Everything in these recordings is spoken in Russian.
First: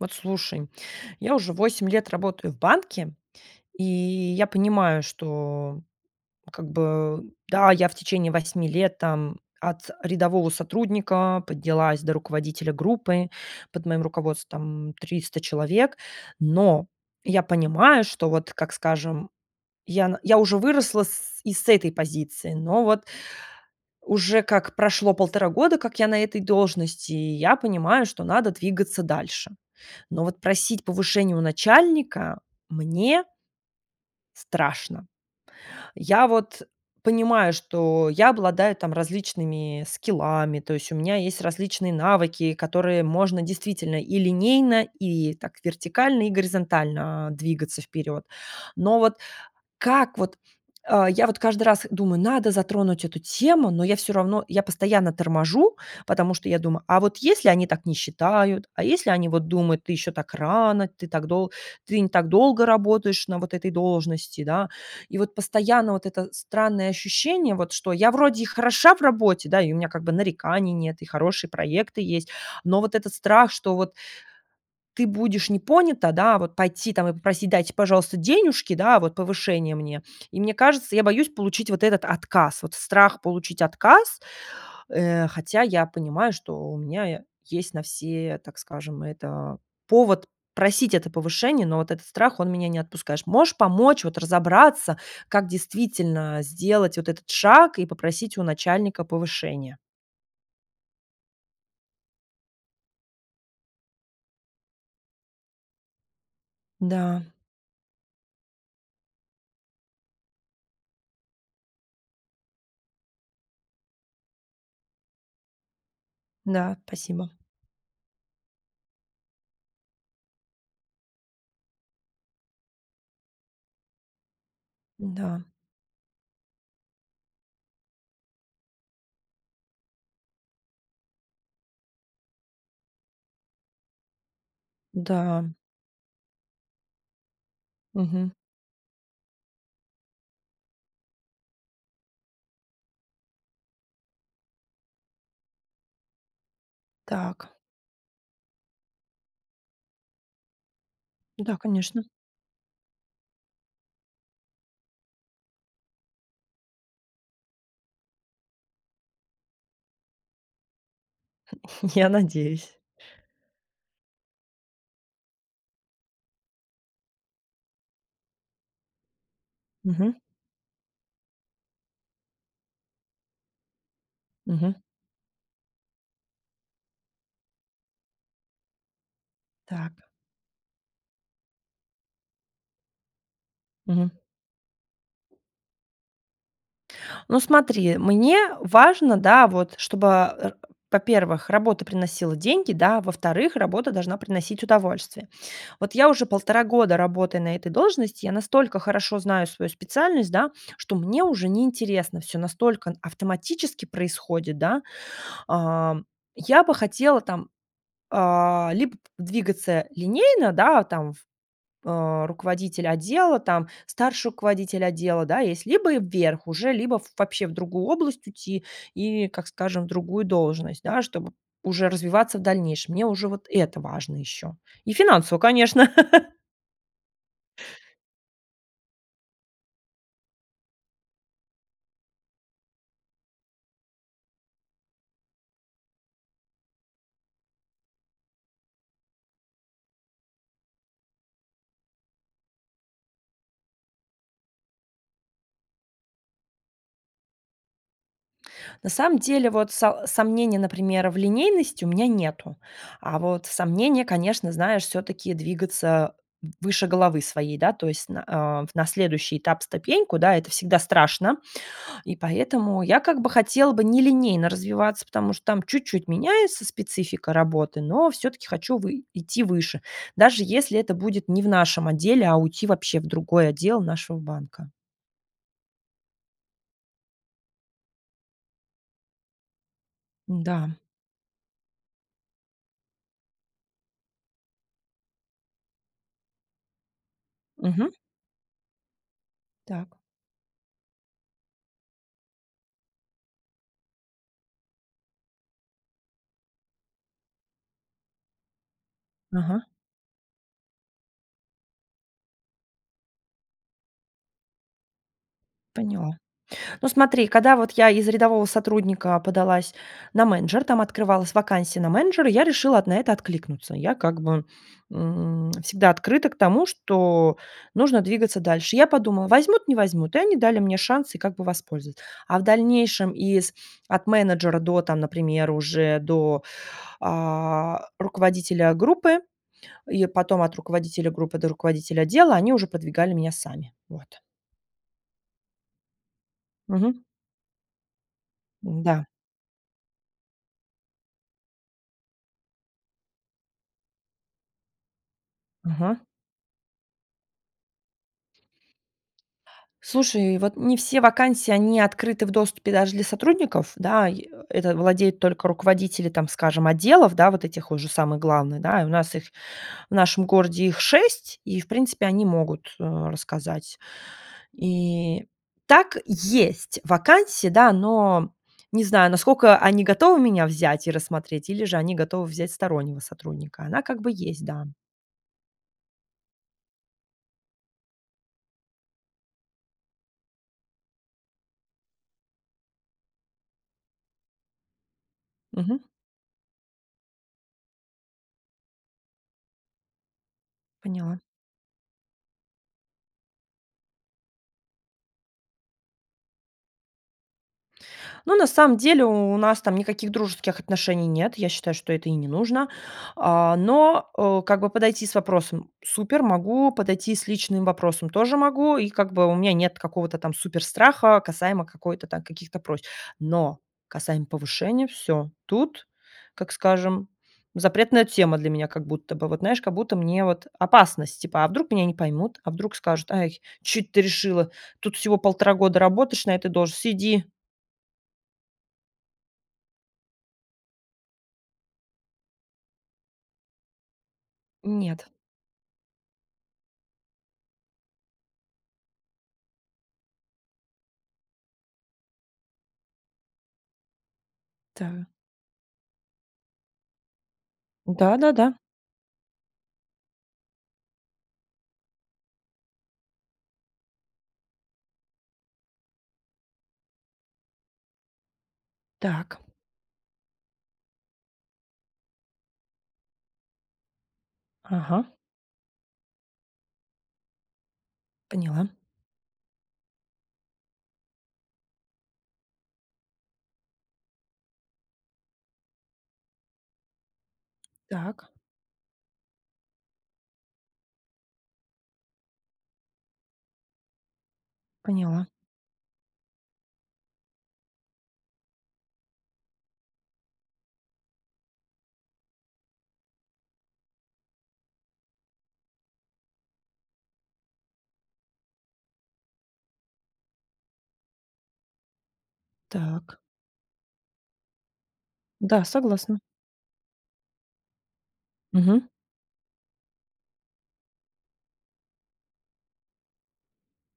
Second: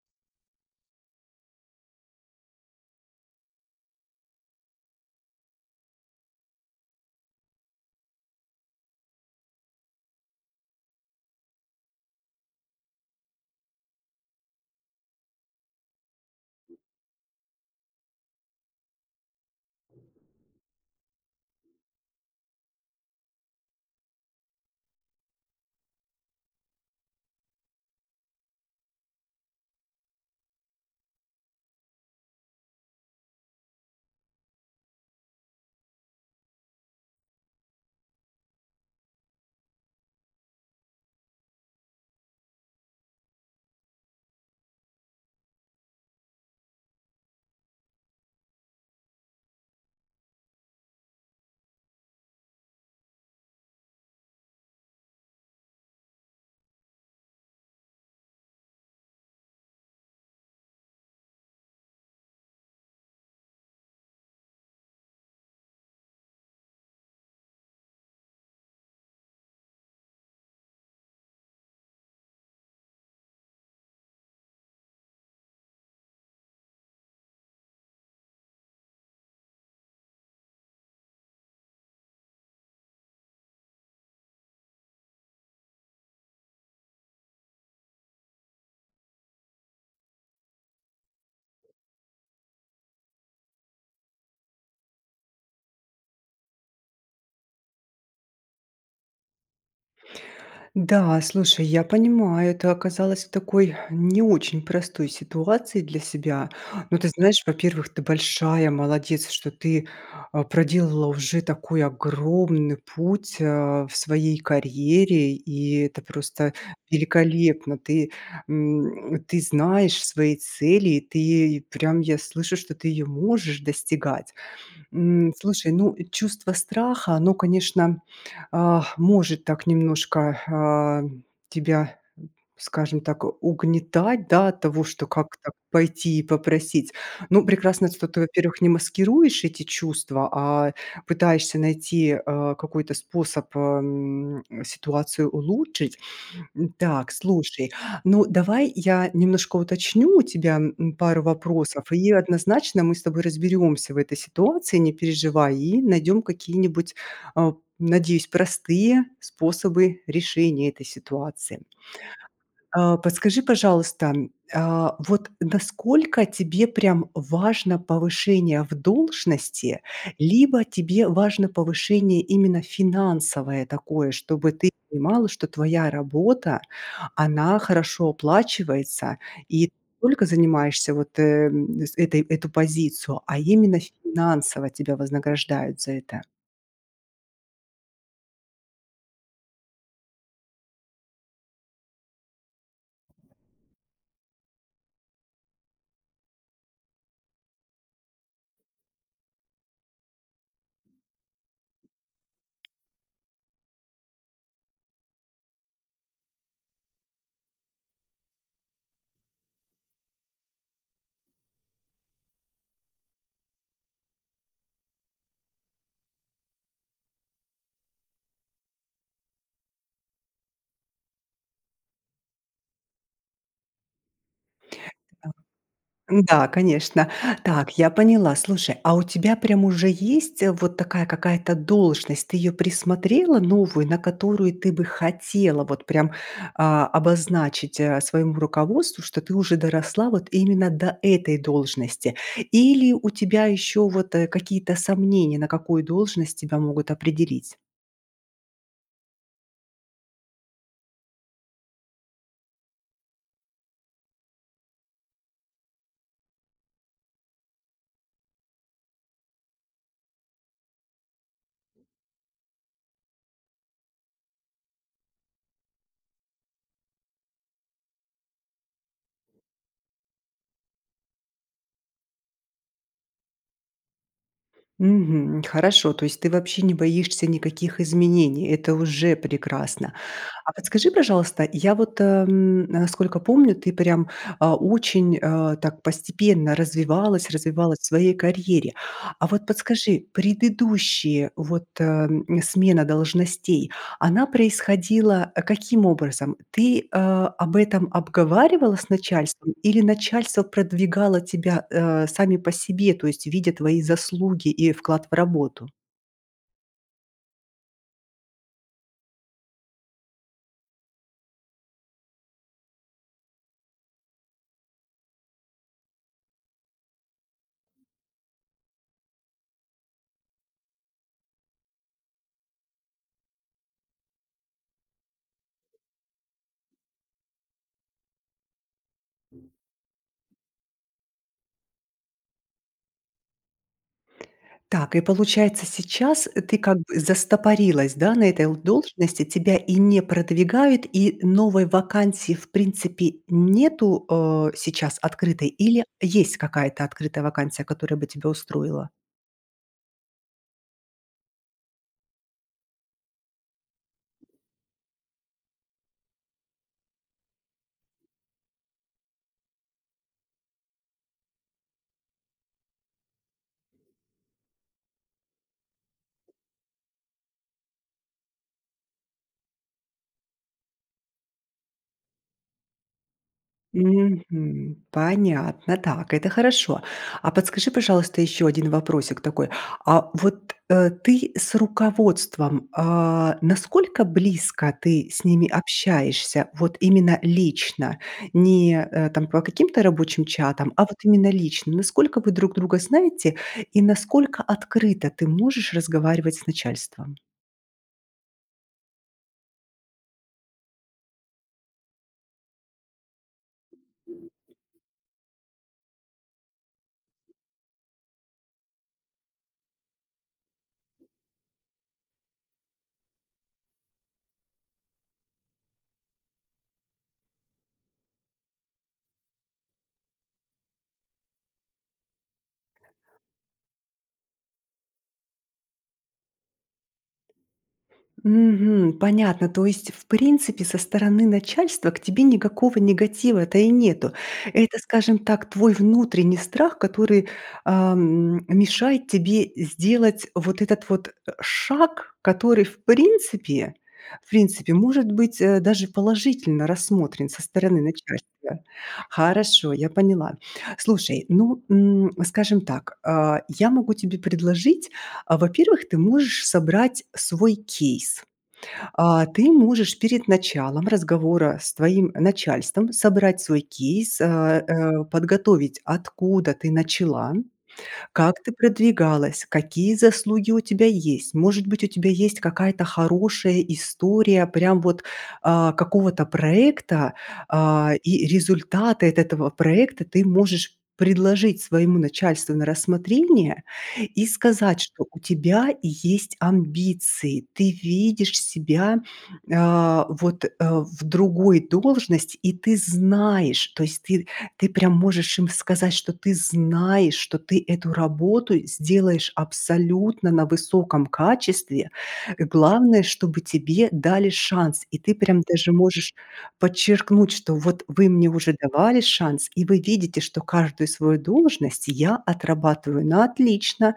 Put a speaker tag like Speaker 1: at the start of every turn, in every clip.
Speaker 1: Вот слушай, я уже 8 лет работаю в банке и я понимаю, что как бы, да, я в течение 8 лет там от рядового сотрудника поднялась до руководителя группы, под моим руководством 300 человек, но я понимаю, что вот, как скажем, ян я уже выросла с и с этой позиции, но вот уже как прошло полтора года, как я на этой должности, и я понимаю, что надо двигаться дальше, но вот просить повышения у начальника мне страшно. Я вот понимаю, что я обладаю там различными скиллами, то есть у меня есть различные навыки, которые можно действительно и линейно, и так вертикально, и горизонтально, а, двигаться вперед. Но вот как вот, а, я вот каждый раз думаю- надо затронуть эту тему, но я всё равно, я постоянно торможу, потому что, я думаю, а вот если они так не считают, а если они вот думают: "Ты ещё так рано, ты так долг ты не так долго работаешь на вот этой должности". Да, и вот постоянно вот это странное ощущение, вот что я вроде и хороша в работе, да, и у меня как бы нареканий нет, и хорошие проекты есть, но вот этот страх, что вот ты будешь не понята, да, а вот пойти там и попросить: "Дайте, пожалуйста, денежки, да, вот повышение мне". И мне кажется, я боюсь получить вот этот отказ, вот страх получить отказ, э, хотя я понимаю, что у меня есть на все, так скажем, это повод просить это повышение, но вот этот страх- он меня не отпускаешь. Можешь помочь вот разобраться, как действительно сделать вот этот шаг и попросить у начальника повышение?
Speaker 2: Да, слушай, я понимаю, ты оказалось в такой не очень простой ситуации для себя, но, ты
Speaker 1: Да.
Speaker 2: знаешь, во-первых, ты большая молодец, что ты, а, проделала уже такой огромный путь, а, в своей карьере и это просто
Speaker 1: Да, спасибо.
Speaker 2: великолепно. Ты, м, ты знаешь свои цели, ты прям я слышу, что ты её можешь достигать, м.
Speaker 1: Да.
Speaker 2: Слушай, ну, чувство страха- оно, конечно, ах, может так немножко, а, тебя, скажем так, угнетать, да, от того, что
Speaker 1: Да.
Speaker 2: как-то пойти и попросить. Ну, прекрасно, что ты,
Speaker 1: Мгм.
Speaker 2: во-первых, не маскируешь эти чувства, а пытаешься найти, а, какой-то способ, ам, ситуацию улучшить. Так,
Speaker 1: Так.
Speaker 2: слушай, ну, давай я немножко уточню у тебя, м, пару
Speaker 1: Да,
Speaker 2: вопросов
Speaker 1: конечно.
Speaker 2: и однозначно мы с тобой разберёмся в этой ситуации, не переживай, и найдём какие-нибудь, а, надеюсь, простые способы решения этой ситуации.
Speaker 1: Я надеюсь.
Speaker 2: А подскажи, пожалуйста, а вот насколько тебе прям важно повышение в должности,
Speaker 1: Мгм.
Speaker 2: либо тебе важно повышение именно финансовое такое, чтобы ты
Speaker 1: Мгм.
Speaker 2: понимала, что твоя работа- она хорошо оплачивается и не
Speaker 1: Так.
Speaker 2: только занимаешься вот, э, с этой эту позицию, а именно
Speaker 1: Мгм.
Speaker 2: финансово тебя вознаграждают за это?
Speaker 1: Ну смотри, мне важно, да, вот чтобы, а, во-первых, работа приносила деньги, да, во-вторых, работа должна приносить удовольствие. Вот я уже полтора года работаю на этой должности, я настолько хорошо знаю свою специальность, да, что мне уже неинтересно всё, настолько автоматически происходит, да. Ам, я бы хотела там, а, либо п двигаться линейно, да, там, а, руководитель отдела, там старший руководитель отдела, да, есть, либо вверх уже, либо вообще в другую область уйти, и, как скажем, другую должность, да, чтобы уже развиваться в дальнейшем. Мне уже вот это важно ещё, и
Speaker 2: И так.
Speaker 1: финансово, конечно.
Speaker 2: Да, конечно. Так, я поняла. Слушай, а у тебя прям уже есть, э, вот такая какая-то должность? Ты её присмотрела новую, на которую ты бы хотела вот прям, а, обозначить, а, своему руководству, что ты уже доросла вот именно до этой должности? Или у тебя ещё вот, э, какие-то сомнения на какую должность тебя могут определить?
Speaker 1: На самом деле, вот са сомнений, например, в линейности у меня нету, а вот сомнения, конечно, знаешь, всё-таки двигаться выше головы своей, да, то есть на, а, на следующий этап ступеньку, да, это всегда страшно и поэтому я как бы хотела бы не линейно развиваться, потому что там чуть-чуть меняется специфика работы, но всё-таки хочу вы идти выше, даже если это будет не в нашем отделе, а уйти вообще в другой отдел нашего банка.
Speaker 2: Мгм. Хорошо, то есть ты вообще не боишься никаких изменений, это уже прекрасно. А
Speaker 1: Да.
Speaker 2: подскажи, пожалуйста, я вот, ам, насколько помню, ты прям, а, очень, а, так постепенно развивалась развивалась в
Speaker 1: Мгм.
Speaker 2: своей карьере. А вот
Speaker 1: Так.
Speaker 2: подскажи, предыдущие вот, а, смена должностей, она происходила каким образом? Ты, а, об этом обговаривала с начальством
Speaker 1: Ага.
Speaker 2: или начальство продвигало тебя, а, сами по себе, то есть видя твои заслуги и вклад в работу?
Speaker 1: Поняла. Ну смотри, когда вот я из рядового сотрудника подалась на менеджера, там открывалась вакансия на менеджер, я решила на это откликнуться. Я как бы, м, всегда открыта к тому, что нужно двигаться дальше. Я подумала: возьмут, не возьмут, и они дали мне шанс и как бы воспользоваться. А в дальнейшем из от менеджера до, например, уже до, а, руководителя группы и потом от руководителя группы до руководителя отдела- они уже подвигали меня сами. Вот.
Speaker 2: Так и, получается, сейчас ты как бы
Speaker 1: Мгм.
Speaker 2: застопорилась, да, на этой л
Speaker 1: М-да.
Speaker 2: должности, тебя и не продвигают и новой вакансии, в принципе, нету, а, сейчас открытой или
Speaker 1: Ага.
Speaker 2: есть какая-то открытая вакансия, которая бы тебя устроила?
Speaker 1: Слушай, вот не все вакансии они открыты в доступе, даже для сотрудников, да. Э, это владеют только руководители, там скажем, отделов, да, вот этих уже самых главных, да. У нас их, в нашем городе их 6, и, в принципе, они могут, э, рассказать. И так есть вакансии, да, но не знаю, насколько они готовы меня взять и рассмотреть, или же они готовы взять стороннего сотрудника, она как бы есть, да.
Speaker 2: Мгм. Понятно, так, это хорошо. А подскажи, пожалуйста, ещё 1 вопросик такой: а вот, э, ты с руководством, а, насколько близко ты с ними
Speaker 1: Мгм.
Speaker 2: общаешься? Вот именно лично, не, а, там по каким-то рабочим чатам, а вот
Speaker 1: Поняла.
Speaker 2: именно лично. Насколько вы друг друга знаете, и насколько открыто ты можешь разговаривать с начальством?
Speaker 1: Ну, на самом деле у нас там никаких дружеских отношений нет, я считаю, что это и не нужно, а, но, э, как бы подойти с вопросом- супер, могу; подойти с личным вопросом- тоже могу, и как бы у меня нет какого-то там суперстраха касаемо какой-то там каких-то просьб. Но касаемо повышения, всё, тут, как скажем, запретная тема для меня, как будто бы вот, знаешь, как будто мне вот опасность типа: а вдруг меня не поймут? A вдруг скажут: "Ай, чё эт ты решила?" Тут всего 1,5 года работаешь на этой должности- сиди!
Speaker 2: Мгм. Понятно, то есть, в принципе, со стороны начальства к тебе никакого негатива-то и нету. Это,
Speaker 1: Нет.
Speaker 2: скажем так, твой внутренний страх, который, а, м, мешает тебе сделать вот этот вот, э, шаг, который в принципе в принципе
Speaker 1: Да.
Speaker 2: может быть, э, даже положительно рассмотрен со стороны
Speaker 1: Да-да-да.
Speaker 2: начальства. Хорошо, я поняла. Слушай, ну, м, скажем так, а, я могу тебе предложить, а, во-первых, ты можешь собрать свой кейс. А,
Speaker 1: Так.
Speaker 2: ты можешь перед началом разговора с твоим начальством собрать свой кейс, а а,
Speaker 1: Ага.
Speaker 2: подготовить откуда ты начала, как ты
Speaker 1: Поняла.
Speaker 2: продвигалась, какие заслуги у тебя есть. Может быть, у тебя есть какая-то хорошая история прям вот, а, какого-то проекта, а, и
Speaker 1: Так.
Speaker 2: результаты от этого проекта ты можешь предложить своему начальству на рассмотрение и сказать, что у
Speaker 1: Поняла.
Speaker 2: тебя есть амбиции, ты видишь себя, а, вот, э, в другой должности. И ты знаешь, то есть ты ты прям можешь им сказать, что ты знаешь, что ты эту работу сделаешь абсолютно на высоком качестве. Главное,
Speaker 1: Так.
Speaker 2: чтобы тебе дали шанс. И ты прям
Speaker 1: Да,
Speaker 2: даже можешь
Speaker 1: согласна.
Speaker 2: подчеркнуть, что: "Bот вы мне уже
Speaker 1: Мгм.
Speaker 2: давали шанс. И вы видите, что каждую свою должность я отрабатываю на отлично.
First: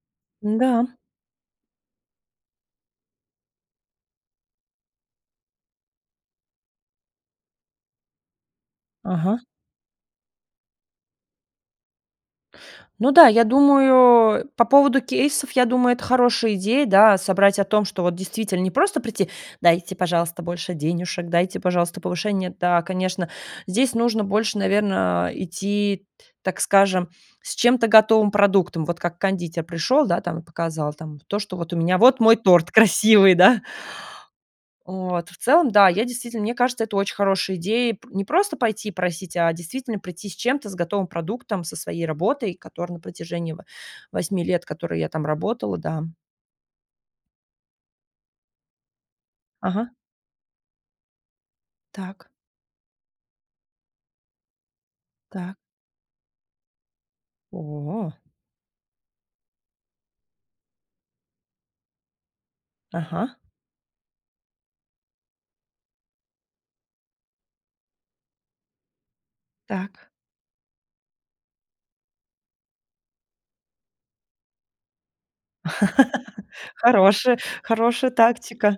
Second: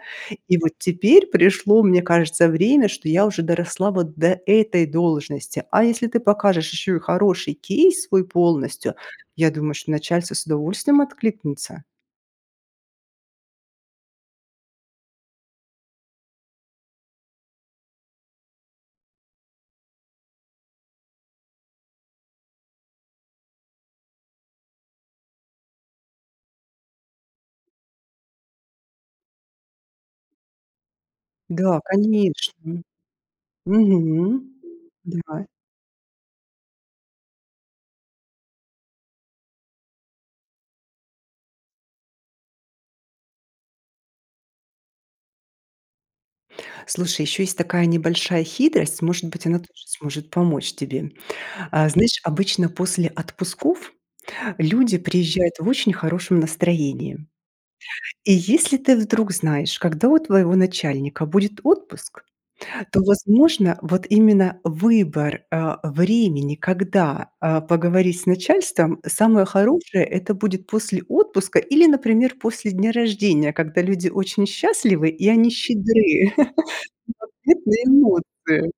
Speaker 2: И вот
Speaker 1: Н-да.
Speaker 2: теперь пришло, мне кажется, время, что я уже доросла вот до этой должности". А если ты покажешь еще и хороший кейс свой полностью,
Speaker 1: Ага.
Speaker 2: я думаю, что начальство с удовольствием откликнется.
Speaker 1: Ну да, я думаю по поводу кейсов, я думаю, это хорошая идея, да, собрать о том, что вот, действительно, не просто прийти: "Дайте, пожалуйста, больше денюшек, дайте, пожалуйста, повышение". Да, конечно, здесь нужно больше, наверно, идти, т так скажем, с чем-то готовым продуктом, вот как кондитер пришел, да, там и показал там то, что: "Bот у
Speaker 2: Да,
Speaker 1: меня вот мой торт
Speaker 2: конечно!
Speaker 1: красивый". Да?
Speaker 2: Мгм,
Speaker 1: Вот в
Speaker 2: да.
Speaker 1: целом, да, я, действительно, мне кажется, это очень хорошая идея пр не просто пойти и просить, а действительно прийти с чем-то, с готовым продуктом, со своей работой, которая на протяжении 8 лет, которой я там работала, да.
Speaker 2: Слушай, еще есть такая небольшая хитрость, может быть, она тоже
Speaker 1: Ага.
Speaker 2: сможет помочь тебе. А, знаешь,
Speaker 1: Так.
Speaker 2: обычно после отпусков люди приезжают
Speaker 1: Так.
Speaker 2: в очень хорошем настроении.
Speaker 1: О.
Speaker 2: И если ты вдруг знаешь, когда у твоего начальника будет отпуск, то,
Speaker 1: Ага.
Speaker 2: возможно, вот именно выбор, э, времени, когда, э, поговорить с начальством самое хорошее-
Speaker 1: Так.
Speaker 2: это будет после отпуска или, например, после дня рождения, когда люди очень счастливы и они щедры.
Speaker 1: Хорошая,
Speaker 2: В ответные
Speaker 1: хорошая
Speaker 2: ноты.
Speaker 1: тактика.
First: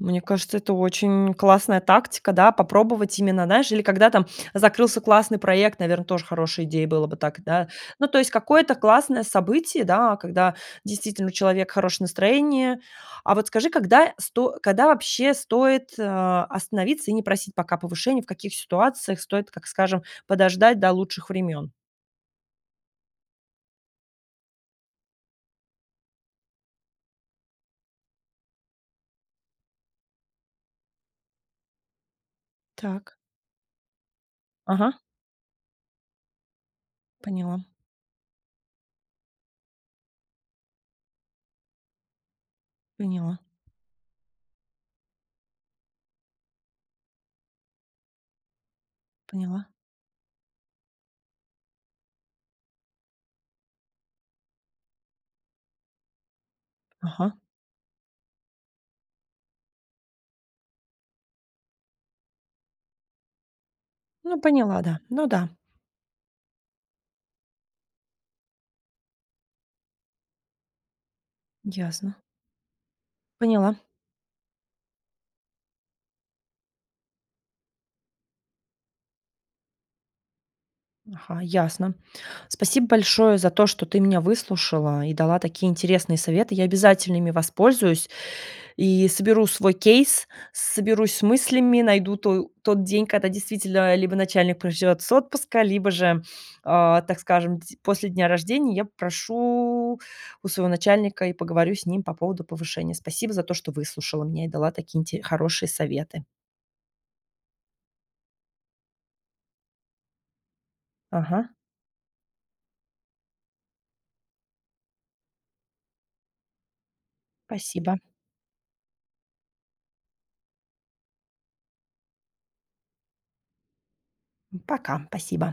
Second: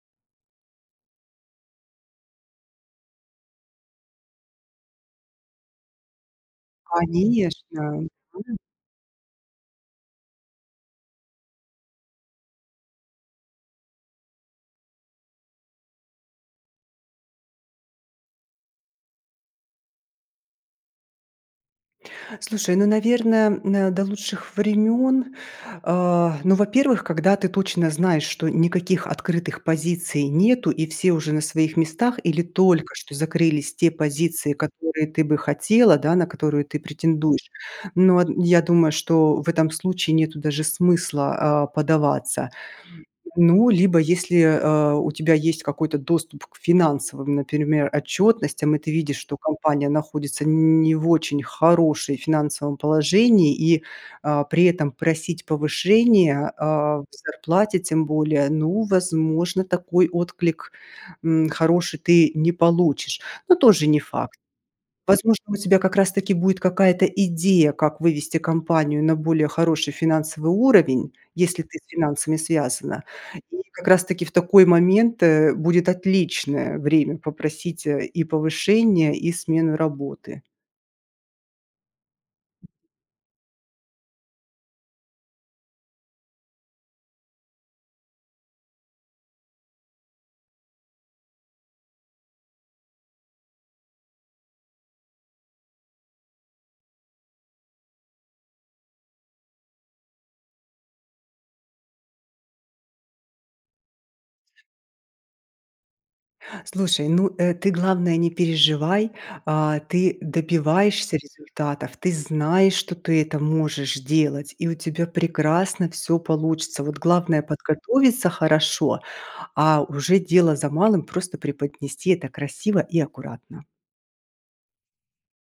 Speaker 1: Мне кажется, это очень классная тактика, да, попробовать именно, знаешь, или когда там закрылся классный проект, наверно, тоже хорошая идея было бы так, да.
Speaker 2: Конечно!
Speaker 1: Ну, то
Speaker 2: Мгм.
Speaker 1: есть какое-то классное событие, да, когда действительно у человека хорошее настроение. А вот скажи, когда сто когда, вообще, стоит, а, остановиться и не просить пока повышение, в каких ситуациях стоит, как скажем, подождать до лучших времен.
Speaker 2: Слушай, ну, наверное, м, до лучших времен, а, ну, во-первых, когда ты точно знаешь, что никаких открытых позиций нету и все уже на своих местах или только что
Speaker 1: Так.
Speaker 2: закрылись те позиции,
Speaker 1: Ага.
Speaker 2: которые ты бы хотела, да, на которые ты претендуешь.
Speaker 1: Поняла.
Speaker 2: Ну, а, н думаю, что в этом случае нету даже смысла, а, подаваться.
Speaker 1: Поняла.
Speaker 2: Ну, либо если, а, у тебя есть какой-то доступ к финансовым, например, отчетностям, и ты видишь, что
Speaker 1: Поняла.
Speaker 2: компания находится не в очень хорошей финансовом положении и, а, при этом просить повышение, а, в
Speaker 1: Ага.
Speaker 2: зарплате тем более, ну, возможно такой отклик, м, хороший ты не получишь, но тоже не факт.
Speaker 1: Ну, поняла, да. Ну
Speaker 2: Возможно,
Speaker 1: да.
Speaker 2: у тебя как раз таки будет какая-то идея, как вывести компанию на более хороший финансовый уровень, если ты с
Speaker 1: Ясно.
Speaker 2: финансами связана. И
Speaker 1: Поняла.
Speaker 2: как раз таки, в такой момент, э, будет отличное время попросить и повышения, и смену работы.
Speaker 1: Ага. Ясно. Спасибо большое за то, что ты меня выслушала и дала такие интересные советы, я обязательно ими воспользуюсь и соберу свой кейс, соберусь с мыслями, найду то тот день, когда, действительно, либо начальник проживет с отпуска, либо же, а, так скажем, д после дня рождения, я попрошу у своего начальника и поговорю с ним по поводу повышения. Спасибо за то, что выслушала, мне и дала такие инте хорошие советы.
Speaker 2: Слушай, ну, э, ты главное не переживай, а, ты добиваешься
Speaker 1: Ага.
Speaker 2: результатов, ты знаешь, что ты это можешь делать и у тебя прекрасно всё получится. Вот главное
Speaker 1: Спасибо.
Speaker 2: подготовиться хорошо, а уже дело за малым, просто преподнести это красиво и аккуратно.
Speaker 1: Пока. Спасибо.